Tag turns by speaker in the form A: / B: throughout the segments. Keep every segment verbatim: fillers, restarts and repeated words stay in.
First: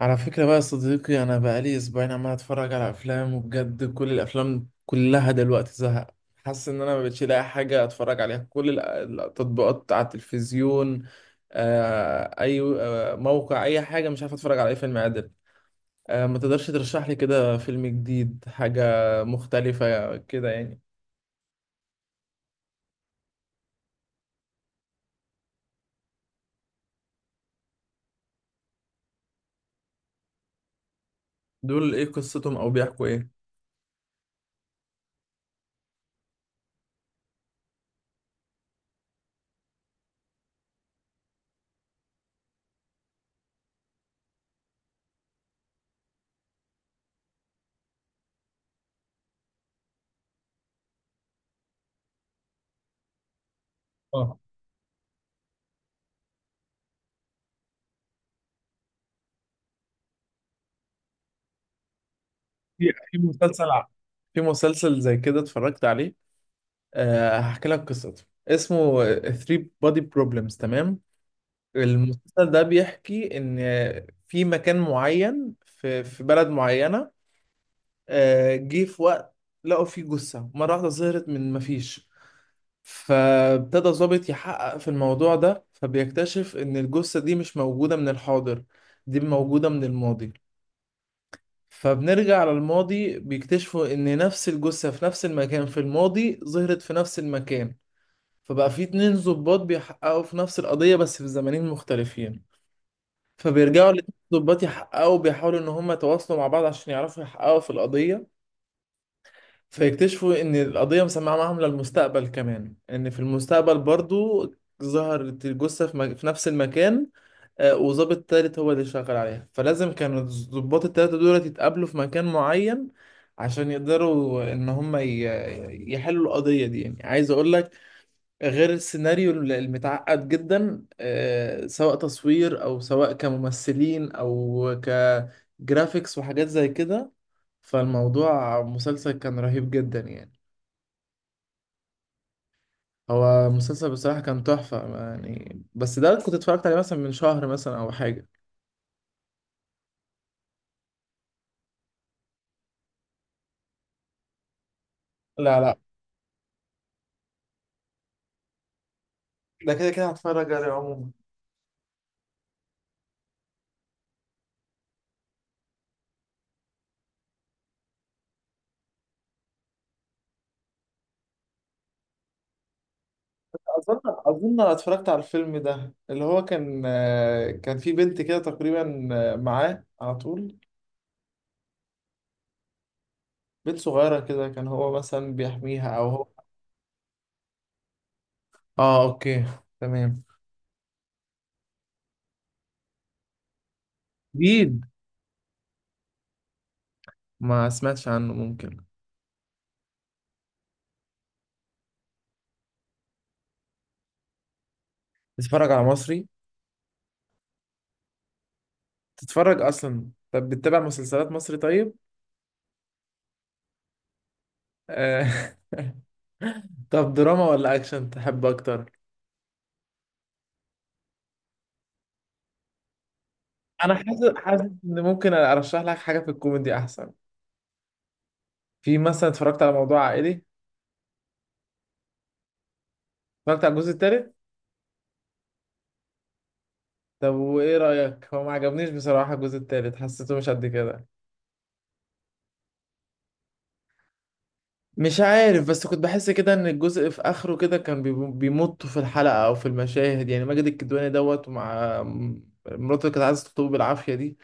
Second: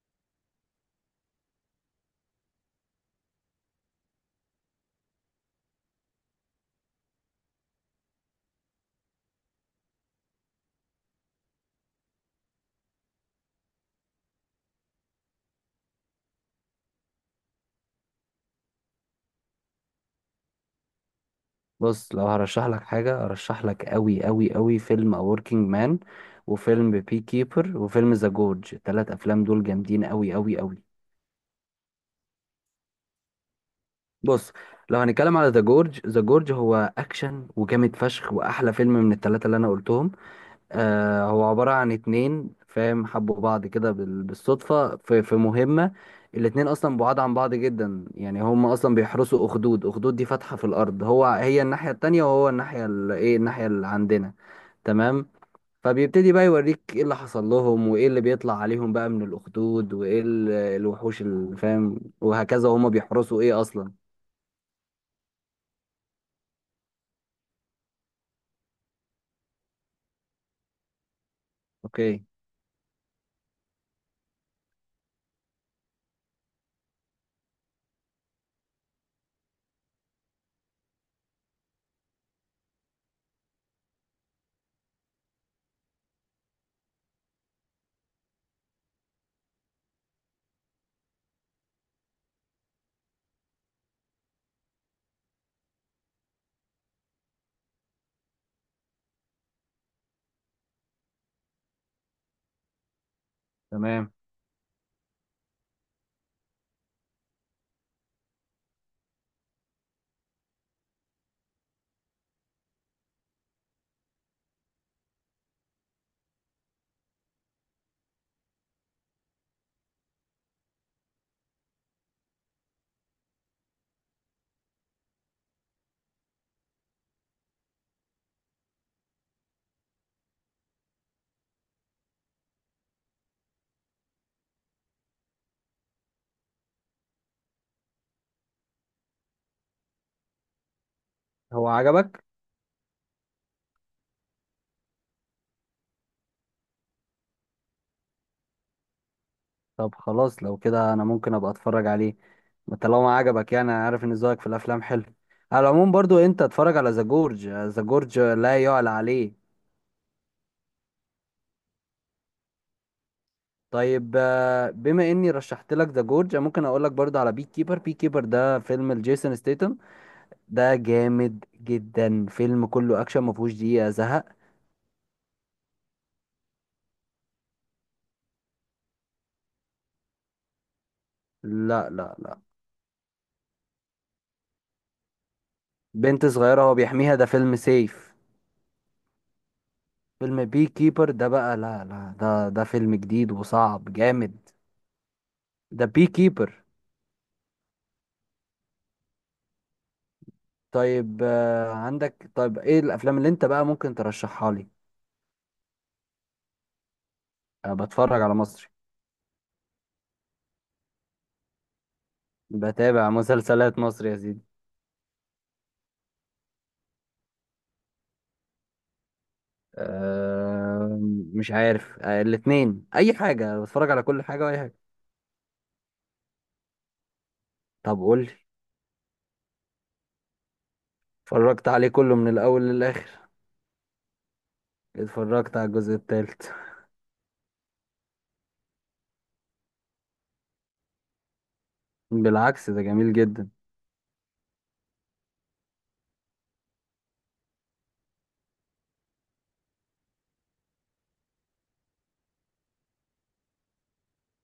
A: على فكرة بقى يا صديقي، أنا بقالي أسبوعين عمال أتفرج على أفلام، وبجد كل الأفلام كلها دلوقتي زهق. حاسس إن أنا مبقتش لاقي حاجة أتفرج عليها. كل الأ- التطبيقات على التلفزيون. آه، أي آه، موقع أي حاجة، مش عارف أتفرج على أي فيلم عادل. آه، ما تقدرش ترشح لي كده فيلم جديد، حاجة مختلفة كده يعني؟
B: بص، لو هرشح لك حاجة هرشح لك قوي قوي قوي فيلم A Working Man وفيلم بي كيبر وفيلم ذا جورج. التلات أفلام دول جامدين قوي قوي قوي.
A: دول إيه قصتهم أو بيحكوا إيه؟
B: بص، لو هنتكلم على ذا جورج، ذا جورج هو أكشن وجامد فشخ وأحلى فيلم من التلاتة اللي أنا قلتهم. آه هو عبارة عن اتنين فاهم حبوا بعض كده بال- بالصدفة في, في مهمة. الاتنين أصلا بعاد عن بعض جدا، يعني هم أصلا بيحرسوا أخدود. أخدود دي فتحة في الأرض، هو هي الناحية التانية وهو الناحية ال- إيه الناحية اللي عندنا.
A: اه
B: تمام. فبيبتدي بقى يوريك إيه اللي حصل لهم وإيه اللي بيطلع عليهم بقى من الأخدود وإيه ال- الوحوش اللي فاهم وهكذا وهم
A: في في
B: بيحرسوا إيه
A: مسلسل ع-
B: أصلا.
A: في مسلسل زي كده اتفرجت عليه. آه، هحكي لك قصته، اسمه three Body Problems، تمام؟
B: أوكي.
A: المسلسل ده بيحكي ان في مكان معين في في بلد معينة، آه، جه في وقت لقوا فيه جثة مرة واحدة ظهرت من مفيش. فابتدى ضابط يحقق في الموضوع ده، فبيكتشف ان الجثة دي مش موجودة من الحاضر، دي موجودة من الماضي. فبنرجع على الماضي، بيكتشفوا ان نفس الجثة في نفس المكان في الماضي ظهرت في نفس المكان. فبقى في اتنين ضباط بيحققوا في نفس القضية، بس في زمانين مختلفين. فبيرجعوا
B: تمام.
A: الاتنين ضباط يحققوا، بيحاولوا إن هما يتواصلوا مع بعض عشان يعرفوا يحققوا في القضية. فيكتشفوا إن القضية مسمعة معاهم للمستقبل كمان، إن في المستقبل برضو ظهرت الجثة في, مك... في نفس المكان. آه، وظابط تالت هو اللي شغال عليها، فلازم كانوا الضباط التلاتة دول يتقابلوا في مكان معين عشان يقدروا إن هما ي... يحلوا القضية دي. يعني عايز أقول لك، غير السيناريو المتعقد جدا، آه، سواء تصوير او سواء كممثلين او كجرافيكس وحاجات زي كده، فالموضوع مسلسل كان رهيب جدا يعني.
B: هو عجبك؟
A: هو مسلسل بصراحة كان تحفة يعني، بس ده كنت اتفرجت عليه مثلا من شهر مثلا او حاجة.
B: طب خلاص، لو كده انا ممكن ابقى اتفرج عليه طالما عجبك. يعني انا عارف ان ذوقك في الافلام حلو.
A: لا
B: على
A: لا،
B: العموم برضو انت اتفرج على ذا جورج، ذا جورج لا يعلى عليه.
A: ده كده كده هتفرج عليه عموما.
B: طيب، آه، بما اني رشحت لك ذا جورج ممكن اقول لك برضو على بي كيبر. بي كيبر ده فيلم لجيسون ستيتم. ده جامد جدا، فيلم كله اكشن ما فيهوش دقيقة
A: اظن
B: زهق.
A: اظن أنا اتفرجت على الفيلم ده، اللي هو كان، آه، كان في بنت كده تقريبا، آه، معاه على طول.
B: لا، لا، لا.
A: بنت صغيرة كده، كان هو مثلا بيحميها أو هو.
B: بنت صغيرة هو بيحميها، ده فيلم سيف.
A: اه، اوكي، تمام.
B: فيلم بي كيبر ده بقى، لا لا، ده ده فيلم جديد وصعب جامد.
A: جديد،
B: ده بي كيبر.
A: ما سمعتش عنه، ممكن.
B: طيب، آه، عندك؟ طيب، ايه الافلام اللي انت بقى ممكن ترشحها لي؟
A: تتفرج على مصري؟
B: أه، بتفرج على مصري.
A: تتفرج اصلا؟ طب بتتابع مسلسلات مصري؟ طيب.
B: بتابع مسلسلات مصري يا سيدي.
A: آه. طب دراما ولا اكشن تحب اكتر؟
B: أه، مش عارف. أه الاتنين، اي حاجة، بتفرج
A: انا
B: على كل
A: حاسس
B: حاجة واي
A: حاسس
B: حاجة.
A: ان ممكن ارشح لك حاجه في الكوميدي احسن.
B: طب قول لي.
A: في مثلا اتفرجت على موضوع عائلي.
B: اتفرجت عليه كله من الاول للاخر.
A: اتفرجت على الجزء الثالث.
B: اتفرجت على الجزء التالت.
A: طب وايه رايك؟ هو ما عجبنيش بصراحه الجزء الثالث، حسيته مش قد كده.
B: بالعكس، ده جميل جدا.
A: مش عارف، بس كنت بحس كده ان الجزء في اخره كده كان بيم- بيمطوا في الحلقة او في المشاهد، يعني ماجد الكدواني دوت ومع م- مراته اللي كانت عايزة تخطبه بالعافية دي.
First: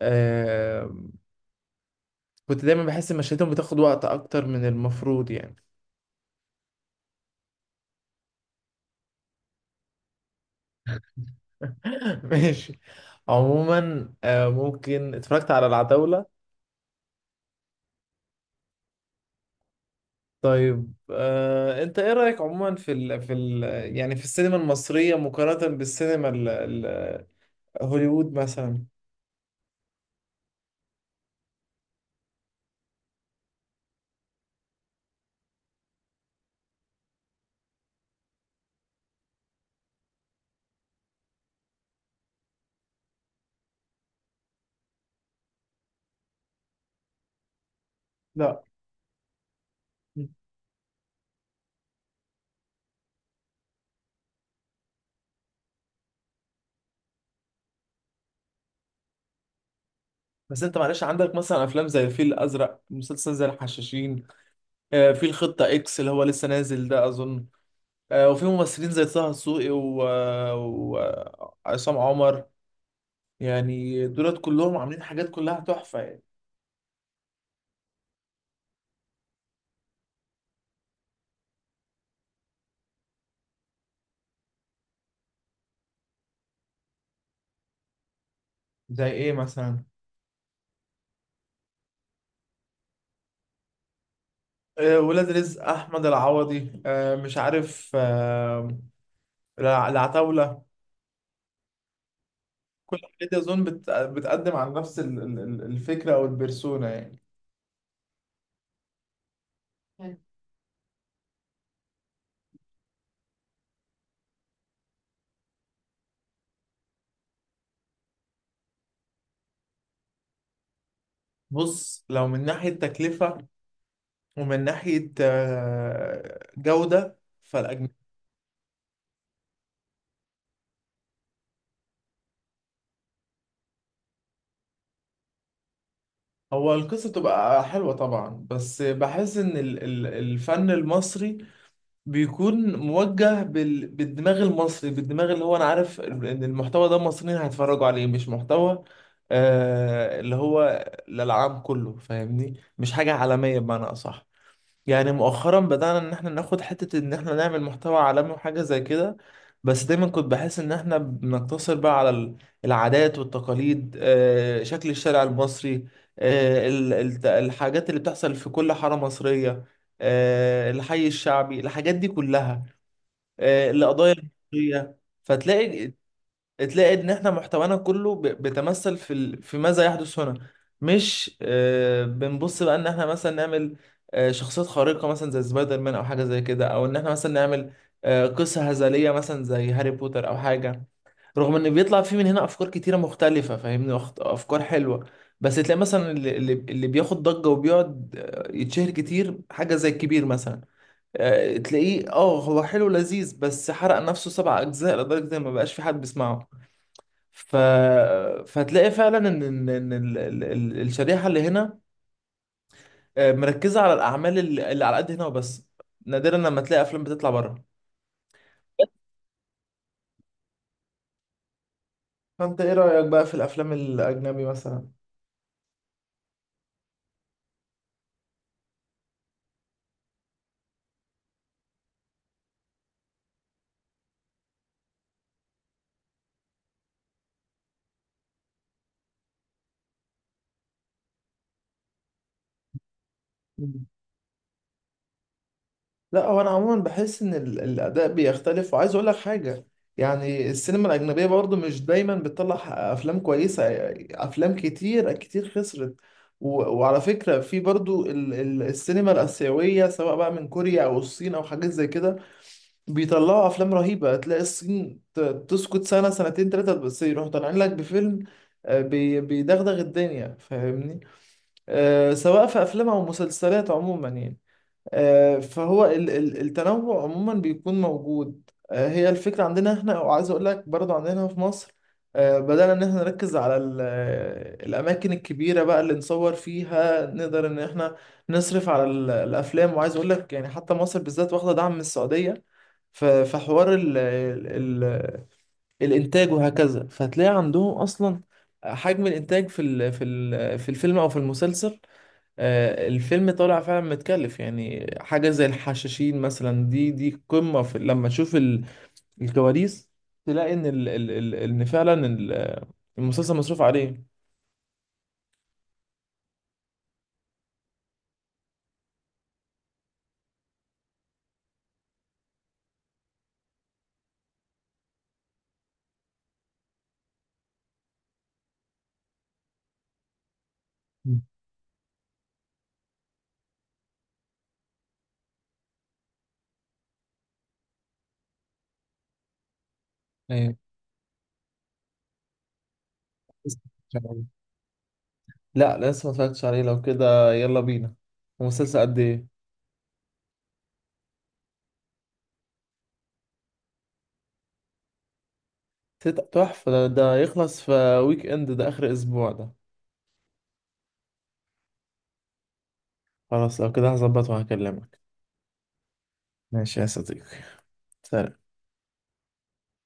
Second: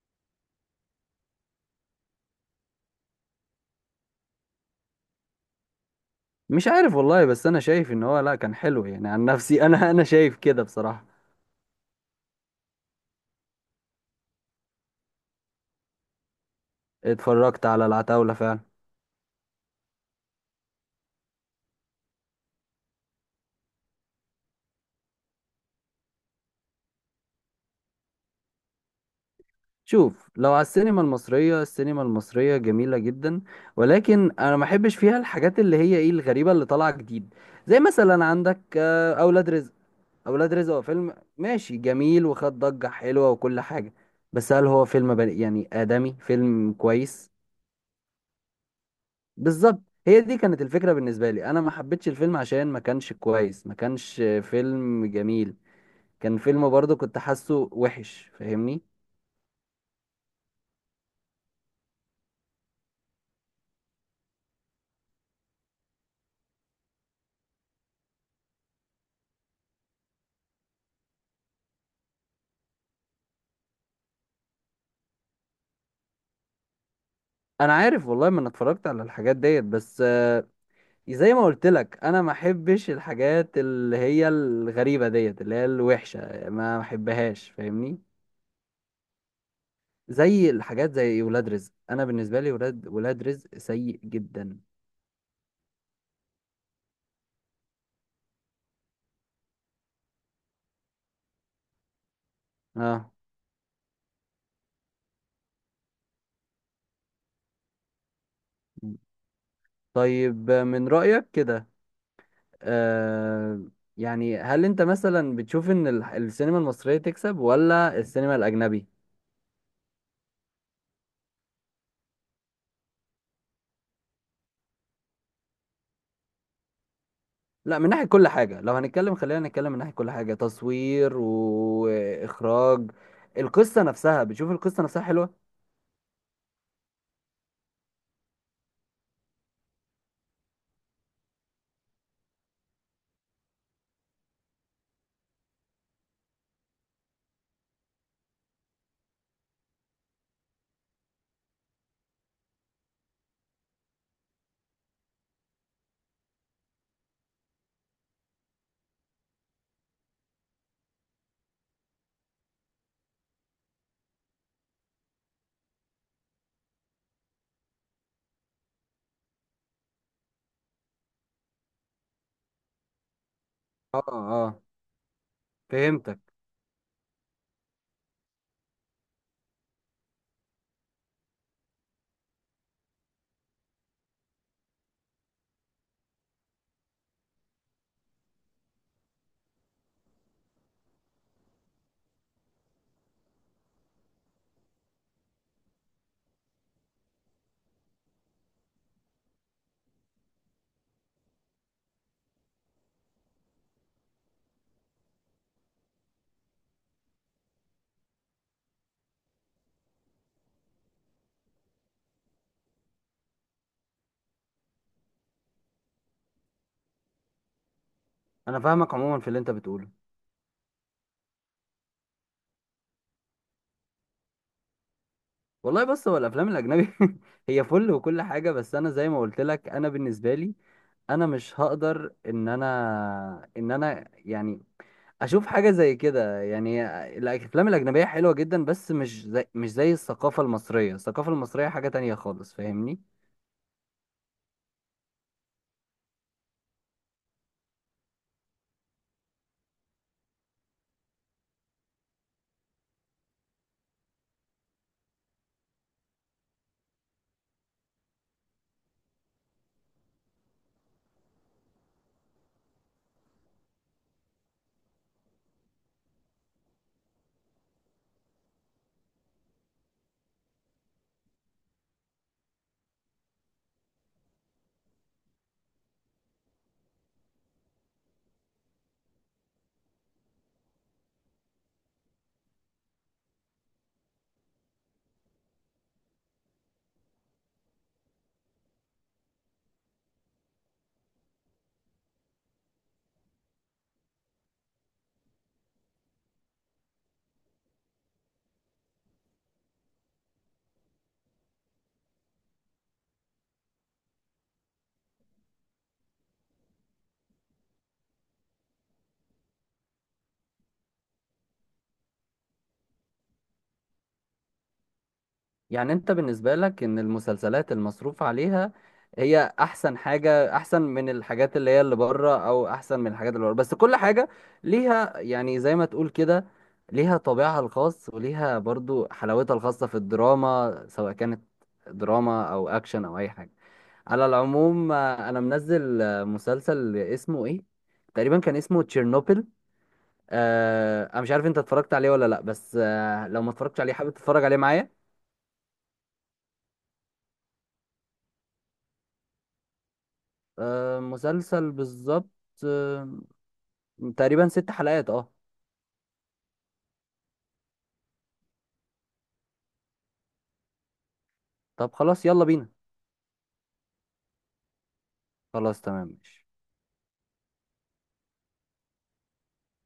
A: آه كنت دايما بحس ان مشاهدهم بتاخد وقت اكتر من المفروض يعني.
B: مش عارف والله، بس انا شايف ان هو لا، كان حلو يعني. عن نفسي، انا انا شايف كده بصراحة.
A: ماشي. عموما آه ممكن اتفرجت على العتاولة.
B: اتفرجت على العتاولة فعلا.
A: طيب آه انت ايه رأيك عموما في ال في ال يعني في السينما المصرية مقارنة بالسينما ال- ال- هوليوود مثلا؟
B: شوف، لو على السينما المصرية، السينما المصرية جميلة جدا. ولكن أنا ما بحبش فيها الحاجات اللي هي إيه الغريبة اللي طالعة جديد. زي مثلا عندك، آه، أولاد رزق. أولاد رزق هو فيلم ماشي جميل، وخد ضجة حلوة وكل حاجة. بس هل هو فيلم بني يعني آدمي، فيلم كويس؟
A: لا،
B: بالظبط. هي دي كانت الفكرة بالنسبة لي. أنا ما حبيتش الفيلم عشان ما كانش كويس، ما كانش فيلم جميل. كان فيلم برضه كنت حاسه وحش، فاهمني؟
A: بس انت معلش، عندك مثلا افلام زي الفيل الازرق، مسلسل زي الحشاشين، آه، في الخطه اكس اللي هو لسه نازل ده اظن، آه، وفي ممثلين زي طه دسوقي وعصام عمر، يعني دولت كلهم عاملين حاجات كلها تحفه يعني.
B: أنا عارف والله، ما أنا اتفرجت على الحاجات ديت بس، آه، زي ما قلت لك، انا ما احبش الحاجات اللي هي الغريبه ديت اللي هي الوحشه، ما احبهاش. فاهمني؟
A: زي ايه مثلا؟
B: زي الحاجات زي ولاد رزق، انا بالنسبه لي ولاد ولاد رزق سيء جدا.
A: آه، ولاد رزق احمد العوضي، آه، مش عارف، آه، الع- العتاوله. كل
B: اه.
A: الحاجات دي اظن بت- بتقدم عن نفس ال- ال- ال- الفكره او البرسونا يعني.
B: طيب، من رايك كده، آه يعني هل انت مثلا بتشوف ان ال- السينما المصريه تكسب ولا السينما الاجنبي؟
A: بص، لو من ناحيه تكلفه ومن ناحية آه، جودة،
B: لا، من
A: فالأجنبي.
B: ناحيه كل حاجه، لو هنتكلم خلينا نتكلم من ناحيه كل حاجه، تصوير واخراج. القصه نفسها، بتشوف القصه نفسها حلوه؟
A: هو القصة تبقى حلوة طبعا، بس بحس إن ال- ال- الفن المصري بيكون موجه بال- بالدماغ المصري، بالدماغ اللي هو أنا عارف إن المحتوى ده المصريين هيتفرجوا عليه، مش محتوى آه، اللي هو للعام كله، فاهمني؟ مش حاجة عالمية بمعنى أصح. يعني مؤخرا بدأنا ان احنا ناخد حتة ان احنا نعمل محتوى عالمي وحاجة زي كده، بس دايما كنت بحس ان احنا بنقتصر بقى على ال- العادات والتقاليد، آه، شكل الشارع المصري، آه، ال- الت- الحاجات اللي بتحصل في كل حارة مصرية، آه، الحي الشعبي، الحاجات دي كلها، آه،
B: اه،
A: القضايا
B: اه،
A: المصرية. فتلاقي
B: فهمتك.
A: تلاقي ان احنا محتوانا كله ب- بيتمثل في ال... في ماذا يحدث هنا، مش آه بنبص بقى ان احنا مثلا نعمل آه شخصيات خارقة مثلا زي سبايدر مان او حاجة زي كده، او ان احنا مثلا نعمل آه قصة هزلية مثلا زي هاري بوتر او حاجة، رغم ان بيطلع فيه من هنا افكار كتيره مختلفه فاهمني، أخت- افكار حلوه. بس تلاقي مثلا اللي, اللي اللي بياخد ضجه وبيقعد آه، يتشهر كتير، حاجه زي الكبير مثلا، آه، تلاقيه، اه هو حلو لذيذ بس حرق نفسه سبع اجزاء لدرجه ان ما بقاش في حد بيسمعه. ف... فهتلاقي فعلا ان ان ان ال- ال- ال- الشريحه اللي هنا، آه، مركزه على الاعمال اللي اللي على قد هنا وبس. نادرا لما تلاقي افلام بتطلع بره.
B: انا فاهمك عموما في اللي انت بتقوله.
A: فانت ايه رايك بقى في الافلام الاجنبي مثلا؟
B: والله بص، هو الافلام الاجنبي هي فل وكل حاجه، بس انا زي ما قلت لك، انا بالنسبه لي انا مش هقدر ان انا ان انا يعني اشوف حاجه زي كده يعني. الافلام الاجنبيه حلوه جدا، بس مش زي مش زي الثقافه المصريه. الثقافه المصريه حاجه تانية خالص. فاهمني؟
A: مم. لا، هو انا عموما بحس ان ال- الاداء بيختلف، وعايز اقول لك حاجه. يعني السينما الاجنبيه برضو مش دايما بتطلع افلام كويسه، افلام كتير كتير خسرت. و- وعلى فكره، في برضو ال- ال- السينما الاسيويه، سواء بقى من كوريا او الصين او حاجات زي كده، بيطلعوا افلام رهيبه. تلاقي الصين ت- تسكت سنه سنتين ثلاثه، بس يروحوا طالعين لك بفيلم آه، بي- بيدغدغ الدنيا، فاهمني؟ آه، سواء في افلام او مسلسلات عموما يعني. آه، فهو ال- ال- التنوع عموما بيكون موجود. آه، هي الفكره عندنا احنا، وعايز اقول لك برضو عندنا هنا في مصر آه، بدأنا إن إحنا نركز على ال- آه، الأماكن الكبيرة بقى اللي نصور فيها، نقدر إن إحنا نصرف على ال- الأفلام. وعايز أقول لك يعني حتى مصر بالذات واخدة دعم من السعودية ف- فحوار ال ال ال الانتاج وهكذا، فهتلاقي عندهم اصلا حجم الانتاج في ال في ال في الفيلم او في المسلسل، آه، الفيلم طالع فعلا متكلف يعني، حاجه زي الحشاشين مثلا، دي دي قمه، في لما تشوف ال- الكواليس، تلاقي ان ال ال ال ان فعلا ال- المسلسل مصروف عليه.
B: يعني انت بالنسبة لك ان المسلسلات المصروف عليها هي احسن حاجة، احسن من الحاجات اللي هي اللي بره، او احسن من الحاجات اللي بره بس كل حاجة ليها، يعني زي ما تقول كده، ليها طابعها الخاص وليها برضو حلاوتها الخاصة في الدراما، سواء
A: مم.
B: كانت دراما او اكشن او اي حاجة. على العموم، آه، انا منزل آه، مسلسل اسمه ايه تقريبا، كان اسمه تشيرنوبل.
A: ايوه،
B: آه، انا مش عارف انت اتفرجت عليه ولا لا، بس آه، لو ما
A: بس-
B: اتفرجتش عليه
A: مش
B: حابب
A: عارف.
B: تتفرج عليه معايا؟
A: لا، لسه ما اتفرجتش عليه. لو كده يلا بينا. ومسلسل قد ايه؟
B: آه، مسلسل بالظبط. آه تقريبا ست حلقات. اه.
A: تت- تحفه، ده, ده يخلص في ويك اند، ده اخر اسبوع ده.
B: طب خلاص، يلا بينا.
A: خلاص لو كده، هظبط وهكلمك.
B: خلاص، تمام، ماشي.
A: ماشي يا صديقي. سلام.